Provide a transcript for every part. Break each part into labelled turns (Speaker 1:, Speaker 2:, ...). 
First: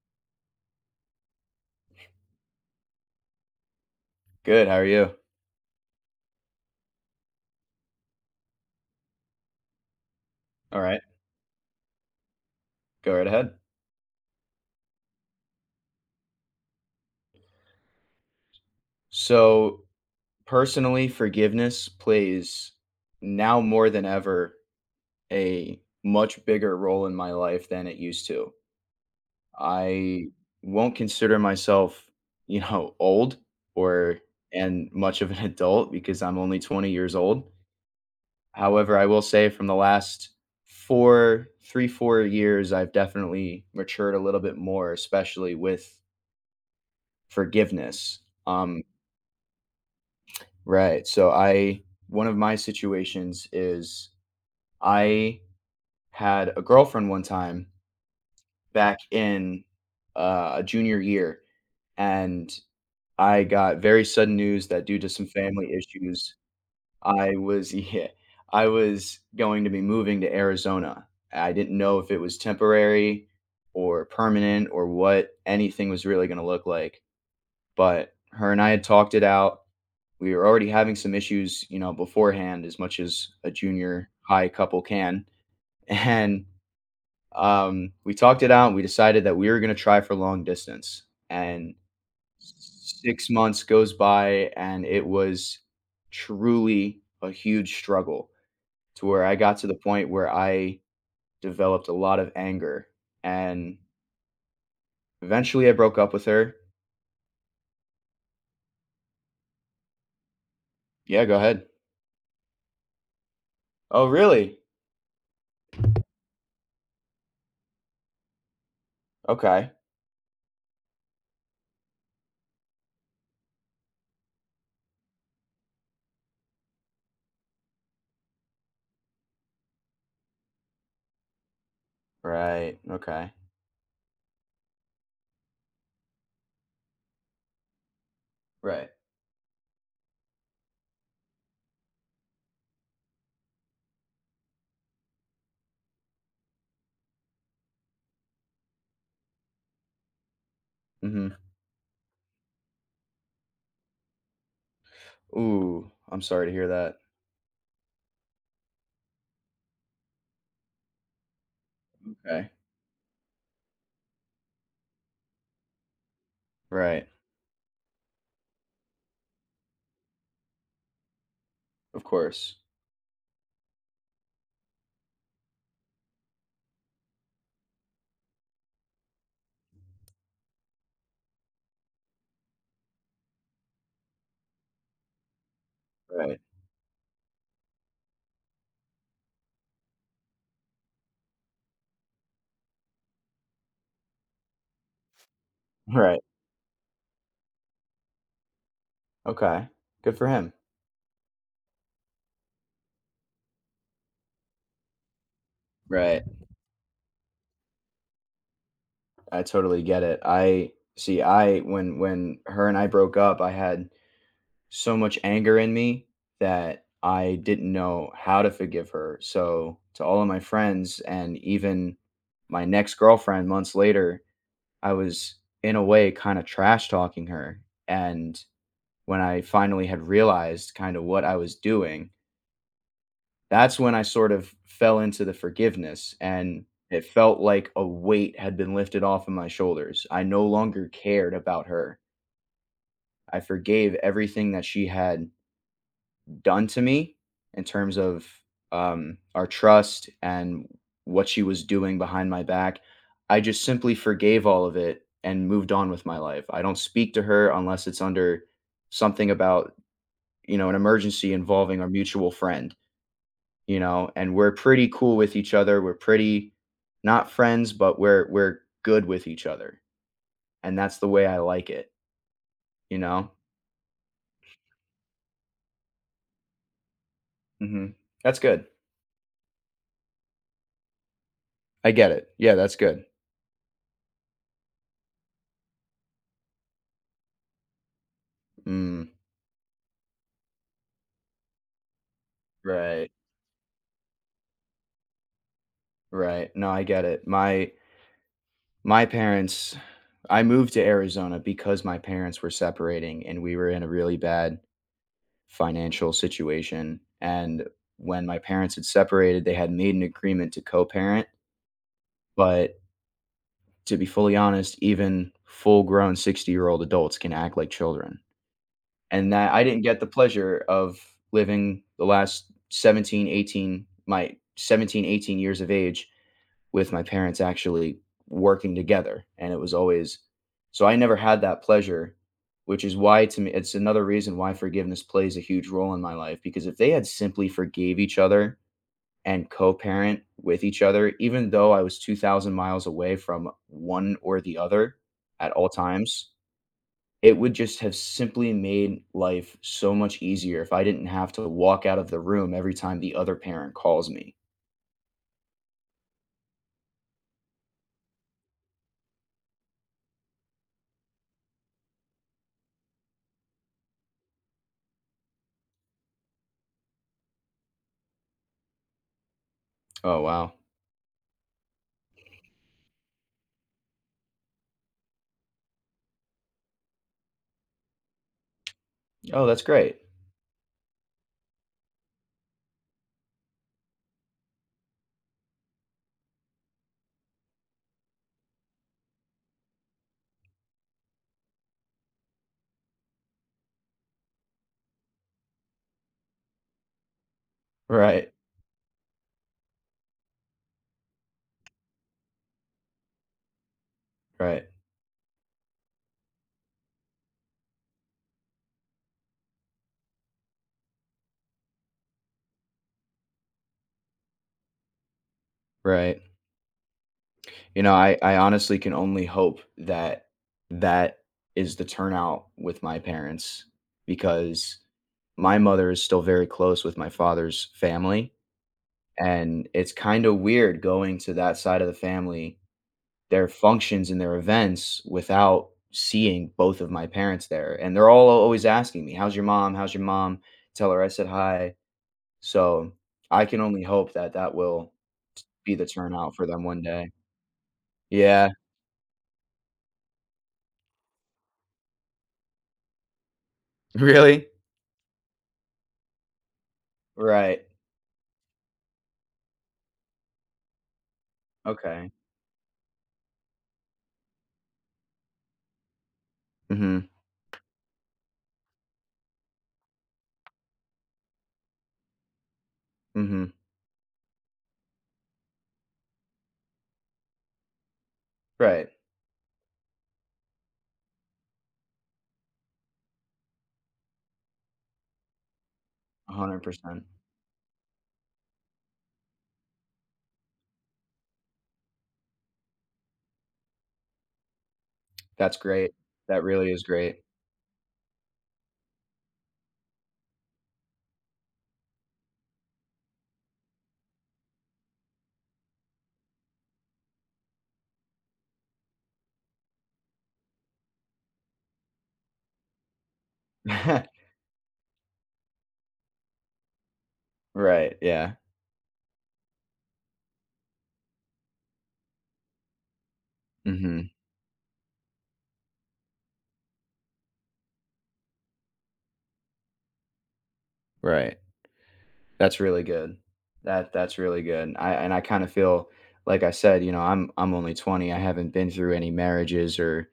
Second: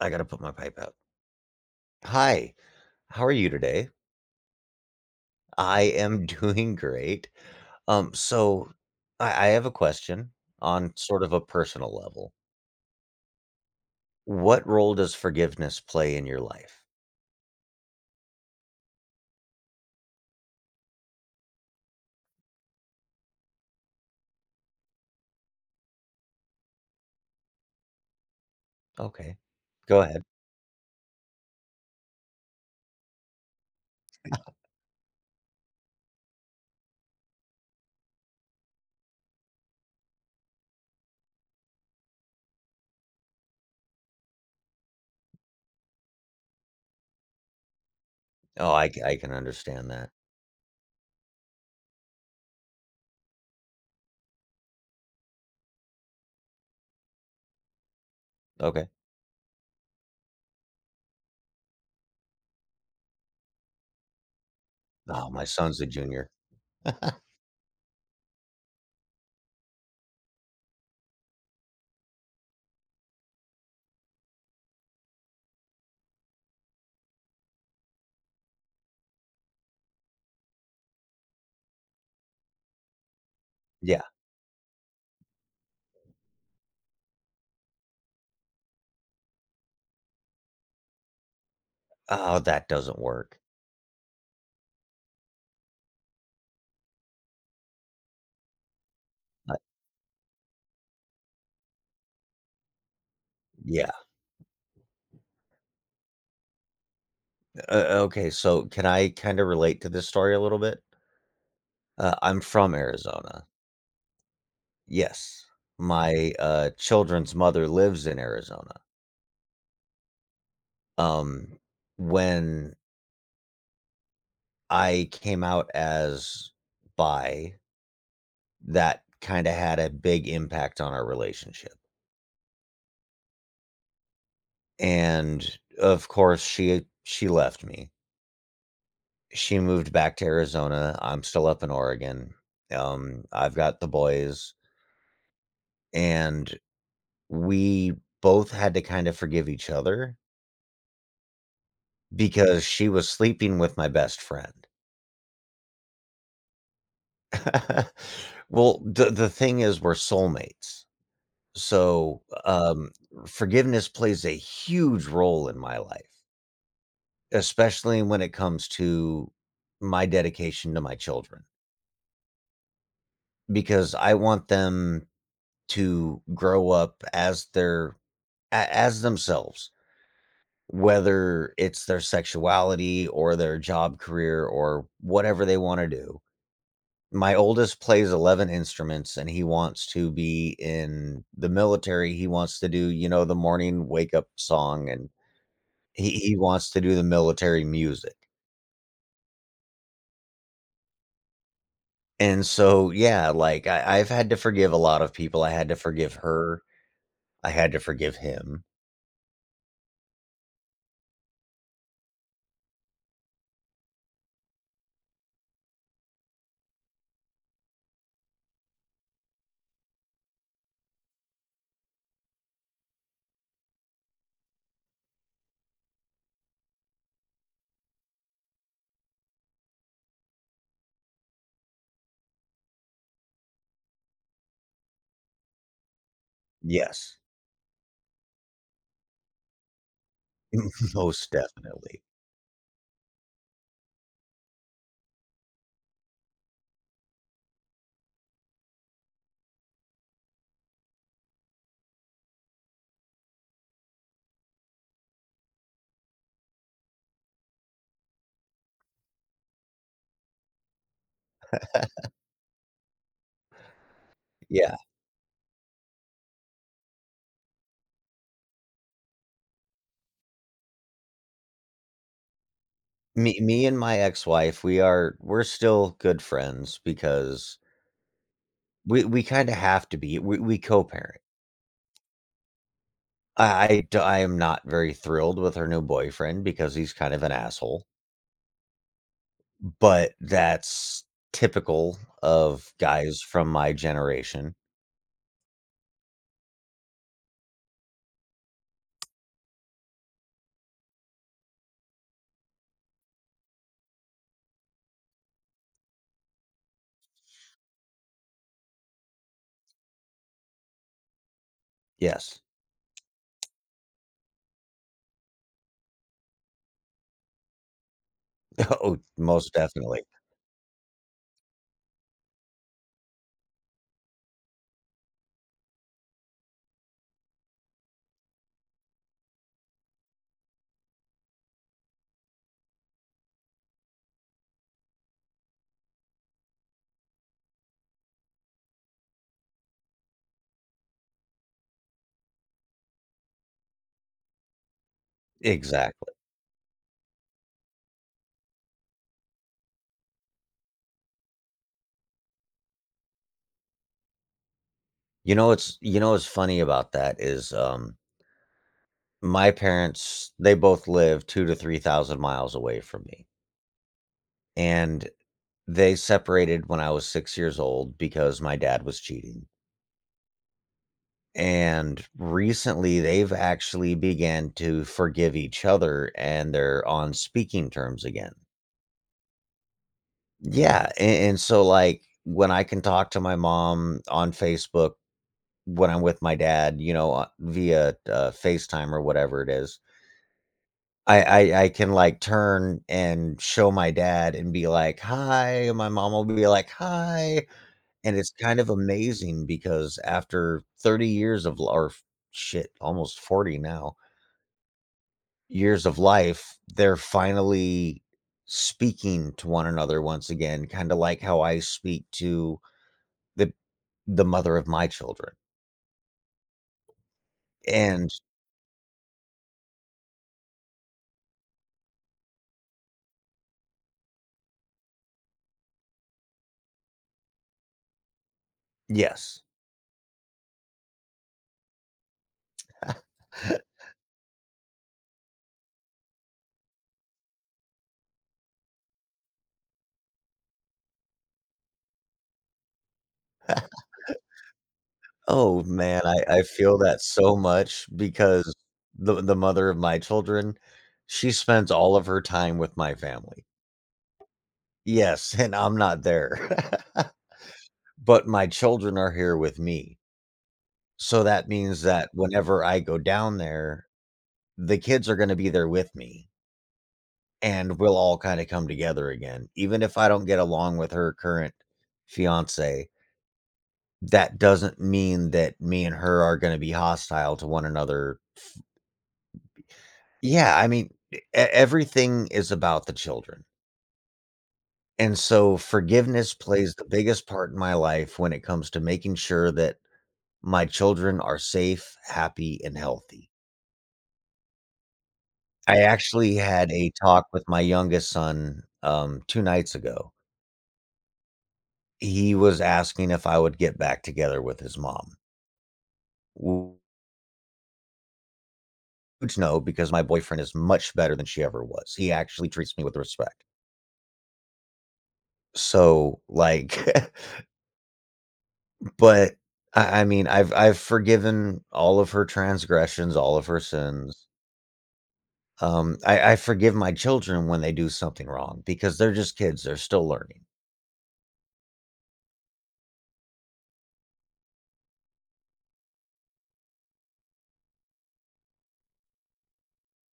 Speaker 1: I gotta put my pipe out. Hi, how are you today?
Speaker 2: Good. How are you?
Speaker 1: I am doing great. So I have a question
Speaker 2: All
Speaker 1: on
Speaker 2: right.
Speaker 1: sort of a personal level.
Speaker 2: Go right ahead.
Speaker 1: What role does forgiveness play in your life?
Speaker 2: So, personally, forgiveness plays now more than ever a much bigger role in my life than it used to.
Speaker 1: Okay, go ahead.
Speaker 2: I won't consider myself, old or and much of an adult because I'm only 20 years old. However, I will say from the last 4 years, I've definitely matured a little bit more, especially with forgiveness.
Speaker 1: Oh,
Speaker 2: Um,
Speaker 1: I can understand that.
Speaker 2: Right. So I one of my situations is I had a girlfriend one time
Speaker 1: Okay.
Speaker 2: back in a junior year, and I got very sudden news that due to some
Speaker 1: Oh, my
Speaker 2: family
Speaker 1: son's a junior.
Speaker 2: issues I was yeah, I was going to be moving to Arizona. I didn't know if it was temporary or permanent or what anything was really going to look like, but her and I had talked it out. We were already having some issues, you know, beforehand, as much as a
Speaker 1: Yeah.
Speaker 2: junior high couple can. And we talked it out and we decided that we were going to try for long distance. And
Speaker 1: Oh, that doesn't
Speaker 2: six
Speaker 1: work.
Speaker 2: months goes by and it was truly a huge struggle to where I
Speaker 1: Uh,
Speaker 2: got to the point where I developed a lot of anger. And
Speaker 1: yeah.
Speaker 2: eventually I broke up with her.
Speaker 1: Okay. So can I kind of relate to this story a little bit?
Speaker 2: Yeah, go ahead.
Speaker 1: I'm from Arizona.
Speaker 2: Oh, really?
Speaker 1: Yes. My, children's mother lives in Arizona.
Speaker 2: Okay.
Speaker 1: Um, when I came out as bi, that kinda had a big impact on our relationship,
Speaker 2: Right. Okay.
Speaker 1: and, of course, she left me.
Speaker 2: Right.
Speaker 1: She moved back to Arizona, I'm still up in Oregon. I've got the boys, and we both had to kinda forgive each other
Speaker 2: Hmm.
Speaker 1: because she was sleeping with my best friend.
Speaker 2: Ooh, I'm sorry to hear that.
Speaker 1: Well, the thing is we're soulmates. So,
Speaker 2: Okay.
Speaker 1: forgiveness plays a huge role in my life,
Speaker 2: Right.
Speaker 1: especially when it comes to my dedication to my children,
Speaker 2: Of course.
Speaker 1: because I want them to grow up as their a as themselves, whether it's their sexuality or their job career or whatever they wanna do.
Speaker 2: Right.
Speaker 1: My oldest plays 11 instruments, and he wants to be in the military. He wants to do, the morning wake up song, and he
Speaker 2: Right.
Speaker 1: he wants to do the military music.
Speaker 2: Okay. Good for him.
Speaker 1: And so, yeah, like, I've had to forgive a lot of people. I had to forgive
Speaker 2: Right.
Speaker 1: her. I had to forgive him.
Speaker 2: I totally get it. I see. I when her and I broke up, I had so much anger in me that I didn't know how to forgive her. So, to all of my friends and even my next girlfriend months later, I was in a way kind of trash talking her. And when I finally had realized kind of what I was doing, that's when I sort of fell into the forgiveness, and it
Speaker 1: Yes.
Speaker 2: felt like a weight had been lifted off of my shoulders. I no longer
Speaker 1: Most
Speaker 2: cared about her.
Speaker 1: definitely.
Speaker 2: I forgave everything that she had done to me in terms of, our trust and what she was doing behind my back. I just simply forgave all of it and moved on with my life. I don't speak to her unless it's under something about, you know, an emergency involving our mutual friend. You know, and we're
Speaker 1: Yeah.
Speaker 2: pretty cool with each other. We're pretty not friends, but we're good with each other. And that's the way I like it, you know?
Speaker 1: Me and my ex-wife, we're still good friends because
Speaker 2: Mhm. That's good.
Speaker 1: we kinda have to be. We co-parent.
Speaker 2: I get it. Yeah, that's good.
Speaker 1: I am not very thrilled with her new boyfriend because he's kind of an asshole,
Speaker 2: Mm,
Speaker 1: but that's typical of
Speaker 2: right.
Speaker 1: guys from my generation.
Speaker 2: Right. No, I get it. My parents, I moved to Arizona because my parents were separating and we were in a really bad financial situation. And when my parents had separated, they had made an agreement to co-parent,
Speaker 1: Yes.
Speaker 2: but to be fully honest, even full grown 60-year-old adults can act like children,
Speaker 1: Oh,
Speaker 2: and
Speaker 1: most
Speaker 2: that I didn't get
Speaker 1: definitely.
Speaker 2: the pleasure of living the last 17, 18 years of age with my parents actually working together, and it was always so I never had that pleasure, which is why to me it's another reason why forgiveness plays a huge role in my life because if they had simply forgave each other and co-parent with each other, even though I was 2,000 miles away from one or the other at all
Speaker 1: Exactly.
Speaker 2: times, it would just have simply made life so much easier if I didn't have to walk out of the room every time the other parent calls me.
Speaker 1: You know what's funny about that is, my parents, they both live 2 to 3,000 miles away from me, and they separated when I was 6 years old because my dad was cheating.
Speaker 2: Oh, wow.
Speaker 1: And recently they've actually began to forgive each other and they're on speaking terms again.
Speaker 2: Oh, that's great.
Speaker 1: Yeah, and so like when I can talk to my mom on Facebook when I'm with my dad, via FaceTime or whatever it is, I, I can like turn and show my dad and be like, "Hi," and my mom will be like, "Hi," and it's
Speaker 2: Right,
Speaker 1: kind of amazing because after 30 years of shit, almost 40 now
Speaker 2: right,
Speaker 1: years of life, they're finally speaking to one another once again, kind of like how I speak to the the mother of my children.
Speaker 2: right. You know,
Speaker 1: And
Speaker 2: I honestly can only hope that that is the turnout with my parents because my mother is still very close with my father's family.
Speaker 1: yes.
Speaker 2: And it's kinda weird going to that side of the family, their functions and their events without seeing both of my parents there, and they're all always asking me, "How's your mom? How's your mom? Tell her I said hi." So, I can only hope that that will
Speaker 1: Oh,
Speaker 2: be the
Speaker 1: man,
Speaker 2: turnout
Speaker 1: I
Speaker 2: for them
Speaker 1: feel
Speaker 2: one
Speaker 1: that
Speaker 2: day.
Speaker 1: so much
Speaker 2: Yeah.
Speaker 1: because the mother of my children, she spends all of her time with my family.
Speaker 2: Really?
Speaker 1: Yes, and I'm not there.
Speaker 2: Right.
Speaker 1: But my children are here with me. So that means that
Speaker 2: Okay.
Speaker 1: whenever I go down there, the kids are gonna be there with me,
Speaker 2: Mhm.
Speaker 1: and we'll all kinda come together again. Even if I don't get along with her current fiance,
Speaker 2: Mhm.
Speaker 1: that doesn't mean that me and her are gonna be hostile to one another.
Speaker 2: Right.
Speaker 1: Yeah, I mean, everything is about the children, and so forgiveness plays the
Speaker 2: 100%.
Speaker 1: biggest part in my life when it comes to making sure that my children are safe, happy, and healthy.
Speaker 2: That's
Speaker 1: I
Speaker 2: great.
Speaker 1: actually
Speaker 2: That really
Speaker 1: had
Speaker 2: is
Speaker 1: a
Speaker 2: great.
Speaker 1: talk with my youngest son, 2 nights ago. He was asking if I would get back together with his mom, which no, because my boyfriend is much better than she ever was. He actually treats me with respect. So, like,
Speaker 2: Right, yeah.
Speaker 1: but I mean, I've forgiven all of her transgressions, all of her
Speaker 2: Mhm.
Speaker 1: sins. I forgive my children when they do something wrong because they're just kids; they're still learning.
Speaker 2: Right. That's really good. That that's really good. I and I kinda feel, like I said, you know, I'm only 20. I haven't been through any marriages or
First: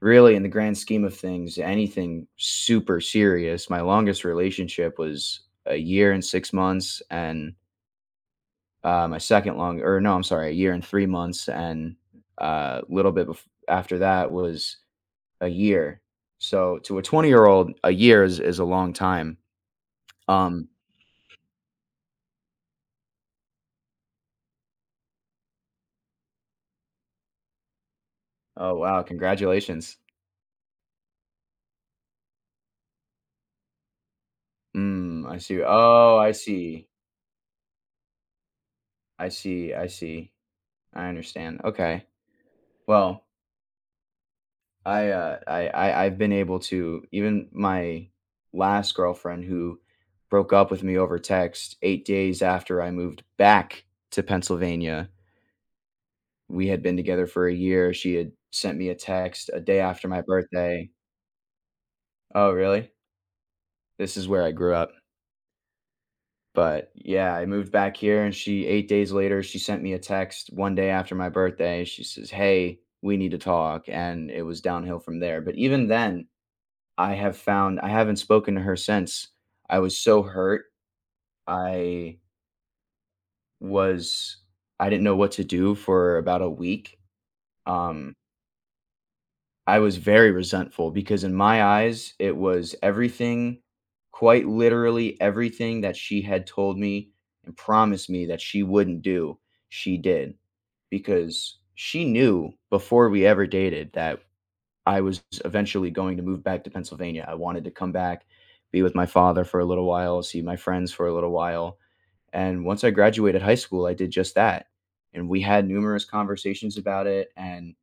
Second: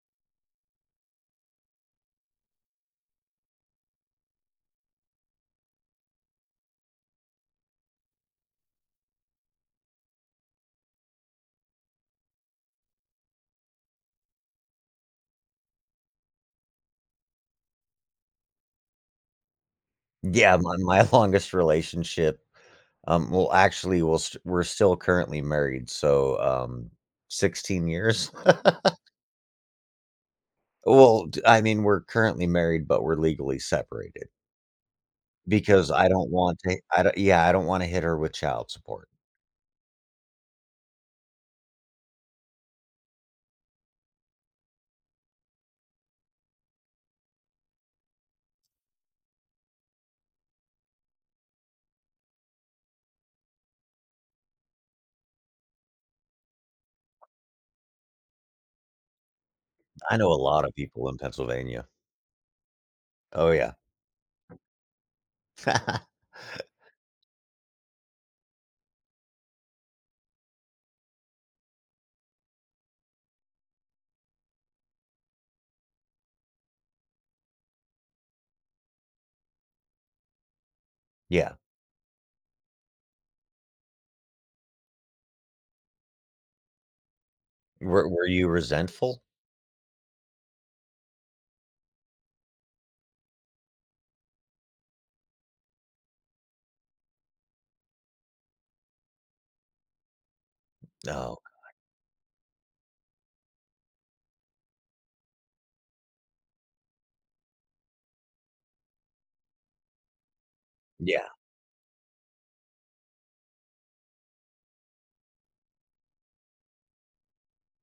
Speaker 2: really, in the grand scheme of things, anything super serious. My longest relationship was a year and 6 months, and, my second long or no, I'm sorry, a year and 3 months, and, a little bit bef after that was a year. So to a 20-year-old, a year is a long time.
Speaker 1: Yeah,
Speaker 2: Um,
Speaker 1: my longest relationship. Well, actually, we're still currently married, so 16 years.
Speaker 2: oh, wow, congratulations.
Speaker 1: Well, d I mean, we're currently married, but we're legally separated
Speaker 2: Mm, I see.
Speaker 1: because
Speaker 2: Oh, I see.
Speaker 1: I don't yeah, I don't wanna hit her with child support.
Speaker 2: I see. I see. I understand. Okay. Well, I've been able to even my last girlfriend who broke up with me over text 8 days after I moved back to Pennsylvania. We had been together for a year. She had sent me a text a day after
Speaker 1: I
Speaker 2: my
Speaker 1: know a lot of
Speaker 2: birthday.
Speaker 1: people in Pennsylvania.
Speaker 2: Oh, really?
Speaker 1: Oh, yeah.
Speaker 2: This is where I grew up. But, yeah, I moved back here, and she 8 days later, she sent me a text one day after my birthday. She says, "Hey, we need to talk," and it was downhill from there. But even then, I have found I haven't spoken to her since. I was so hurt.
Speaker 1: Yeah.
Speaker 2: I was I didn't know what to do for about a week. Um
Speaker 1: Were you resentful?
Speaker 2: I was very resentful because in my eyes, it was everything, quite literally everything that she had told me and promised me that she wouldn't do, she did.
Speaker 1: No.
Speaker 2: Because she knew before we ever dated that I was eventually going to move back to Pennsylvania. I wanted to come back, be with my father for a little while, see my friends for a
Speaker 1: Yeah.
Speaker 2: little while. And once I graduated high school, I did just that. And we had numerous conversations about it, and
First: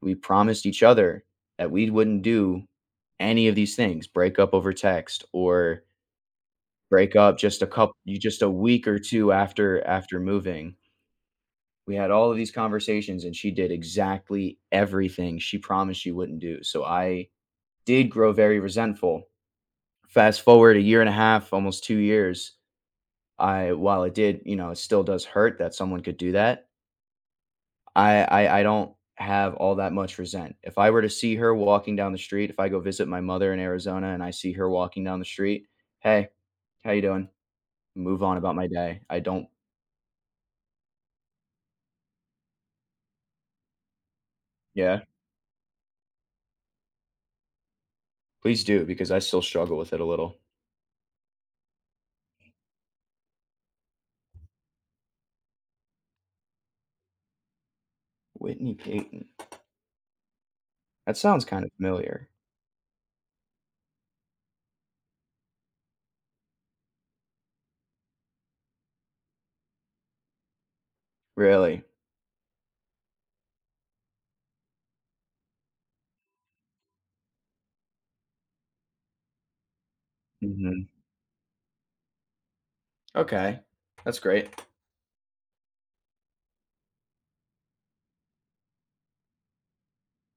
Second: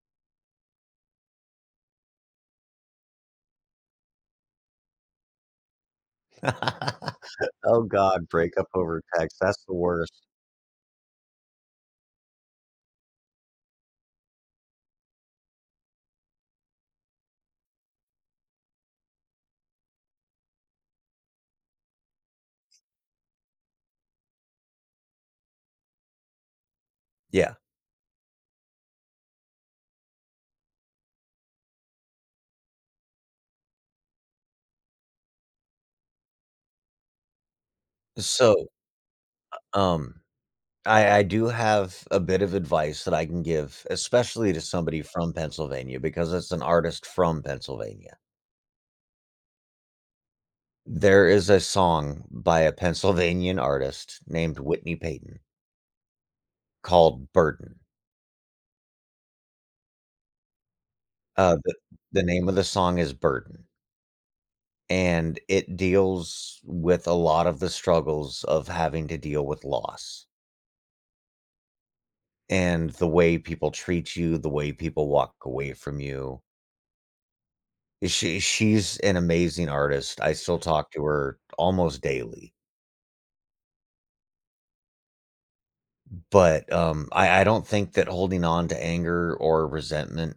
Speaker 2: we promised each other that we wouldn't do any of these things, break up over text, or break up just a
Speaker 1: Oh
Speaker 2: couple,
Speaker 1: god,
Speaker 2: just a
Speaker 1: break up
Speaker 2: week or
Speaker 1: over
Speaker 2: 2
Speaker 1: text, that's the worst.
Speaker 2: after moving. We had all of these conversations and she did exactly everything she promised she wouldn't do. So I did grow very resentful. Fast forward a year and a half, almost 2 years, I while it did, you know, it still does hurt that someone could do that.
Speaker 1: Yeah.
Speaker 2: I don't have all that much resent. If I were to see her walking down the street, if I go visit my mother in Arizona and I see her walking down the street, "Hey, how you doing?" Move on about my
Speaker 1: So,
Speaker 2: day. I don't.
Speaker 1: um, I do have a bit of advice that I can give, especially to
Speaker 2: Yeah,
Speaker 1: somebody from Pennsylvania because it's an artist from Pennsylvania.
Speaker 2: please do, because I still struggle with it a little.
Speaker 1: There is a song by a Pennsylvanian artist named Whitney Payton called "Burden."
Speaker 2: Whitney Payton. That sounds
Speaker 1: Uh,
Speaker 2: kinda
Speaker 1: the the
Speaker 2: familiar.
Speaker 1: name of the song is "Burden," and it deals with a lot of the struggles of having to deal with loss
Speaker 2: Really?
Speaker 1: and the way people treat you, the way people walk away from you. She's an amazing artist. I still
Speaker 2: Mhm.
Speaker 1: talk to her almost daily,
Speaker 2: Okay. That's great.
Speaker 1: but, I don't think that holding on to anger or resentment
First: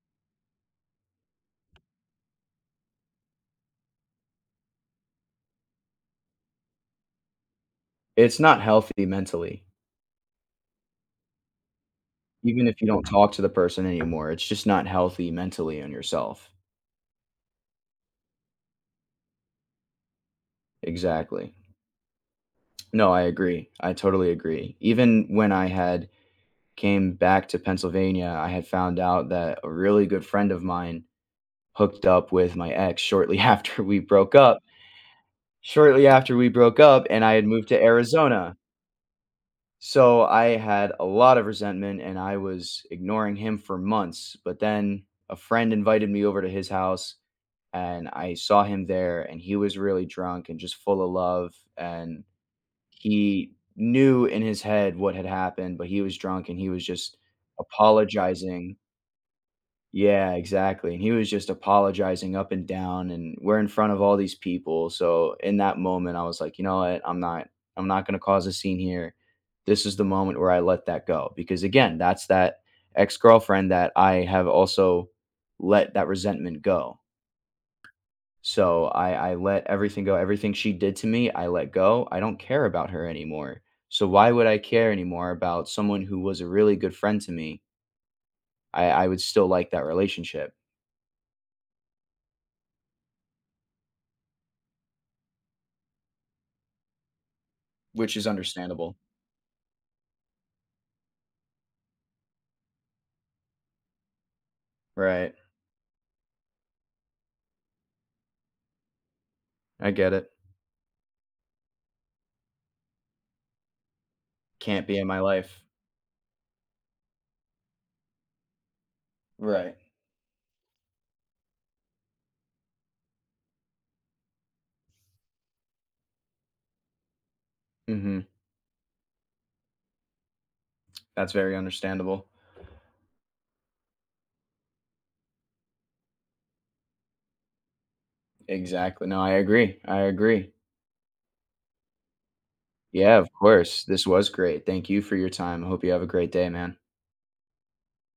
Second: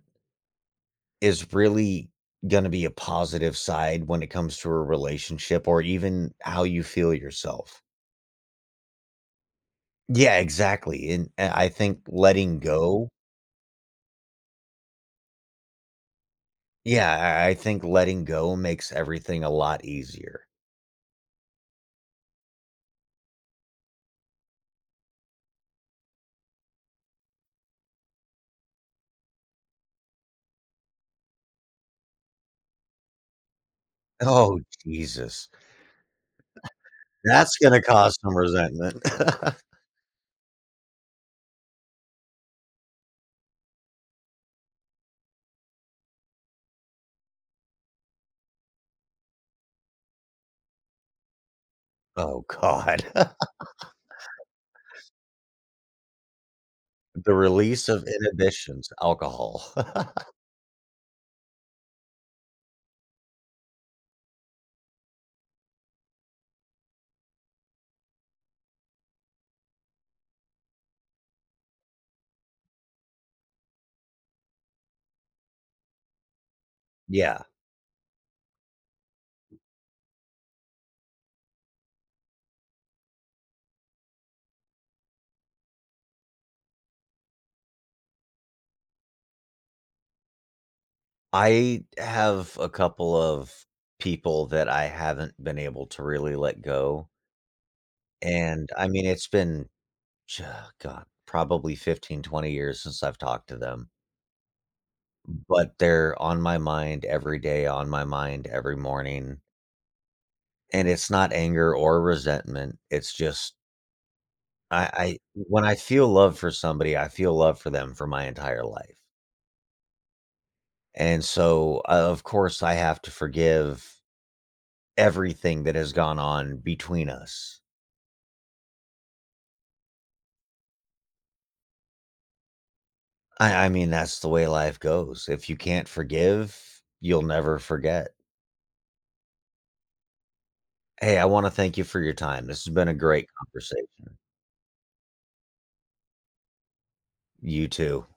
Speaker 1: is really gonna be a positive side when it comes to a relationship or even how you feel yourself.
Speaker 2: It's not healthy mentally.
Speaker 1: Yeah, exactly, and
Speaker 2: Even if you don't talk to the person anymore, it's just not healthy mentally on yourself.
Speaker 1: yeah, I think letting go makes everything a lot easier.
Speaker 2: Exactly. No, I agree. I totally agree. Even when I had came back to Pennsylvania, I had found out that a really good friend of mine hooked up with my ex shortly after we broke up
Speaker 1: Oh, Jesus.
Speaker 2: shortly after we broke up, and I had
Speaker 1: That's
Speaker 2: moved to
Speaker 1: gonna cause some
Speaker 2: Arizona.
Speaker 1: resentment.
Speaker 2: So, I had a lot of resentment, and I was ignoring him for months, but then a friend invited me over to his house, and I saw him there, and he was really drunk and just full of love, and
Speaker 1: Oh, god.
Speaker 2: he knew in his head what had happened, but he was drunk and he was just
Speaker 1: The release of
Speaker 2: apologizing.
Speaker 1: inhibitions, alcohol.
Speaker 2: Yeah, exactly, and he was just apologizing up and down, and we're in front of all these people, so in that moment, I was like, "You know what? I'm not gonna cause a scene here." This is the moment where I let that go, because again, that's that ex-girlfriend that I have also let that resentment go.
Speaker 1: Yeah.
Speaker 2: So I let everything go. Everything she did to me, I let go. I don't care about her anymore. So why would I care anymore about someone who was a really good friend to me? I would still like that relationship,
Speaker 1: I have a couple of people that I haven't been able to really let go.
Speaker 2: which is
Speaker 1: And, I
Speaker 2: understandable.
Speaker 1: mean, it's been j oh, God, probably 15, 20 years since I've talked to them,
Speaker 2: Right.
Speaker 1: but they're on my mind every day, on my mind every morning,
Speaker 2: I get it.
Speaker 1: and it's not anger or resentment, it's just
Speaker 2: Can't be in
Speaker 1: I
Speaker 2: my life.
Speaker 1: when I feel love for somebody, I feel love for them for my entire life,
Speaker 2: Right.
Speaker 1: and so, of course, I have to forgive everything that has gone on between us.
Speaker 2: Mhm. That's very understandable.
Speaker 1: I mean, that's the way life goes. If you can't forgive, you'll never forget.
Speaker 2: Exactly. No, I agree. I agree.
Speaker 1: Hey, I wanna thank you for your time. This has been a
Speaker 2: Yeah,
Speaker 1: great
Speaker 2: of course. This
Speaker 1: conversation.
Speaker 2: was great. Thank you for your time. I hope you have a great day, man.
Speaker 1: You too.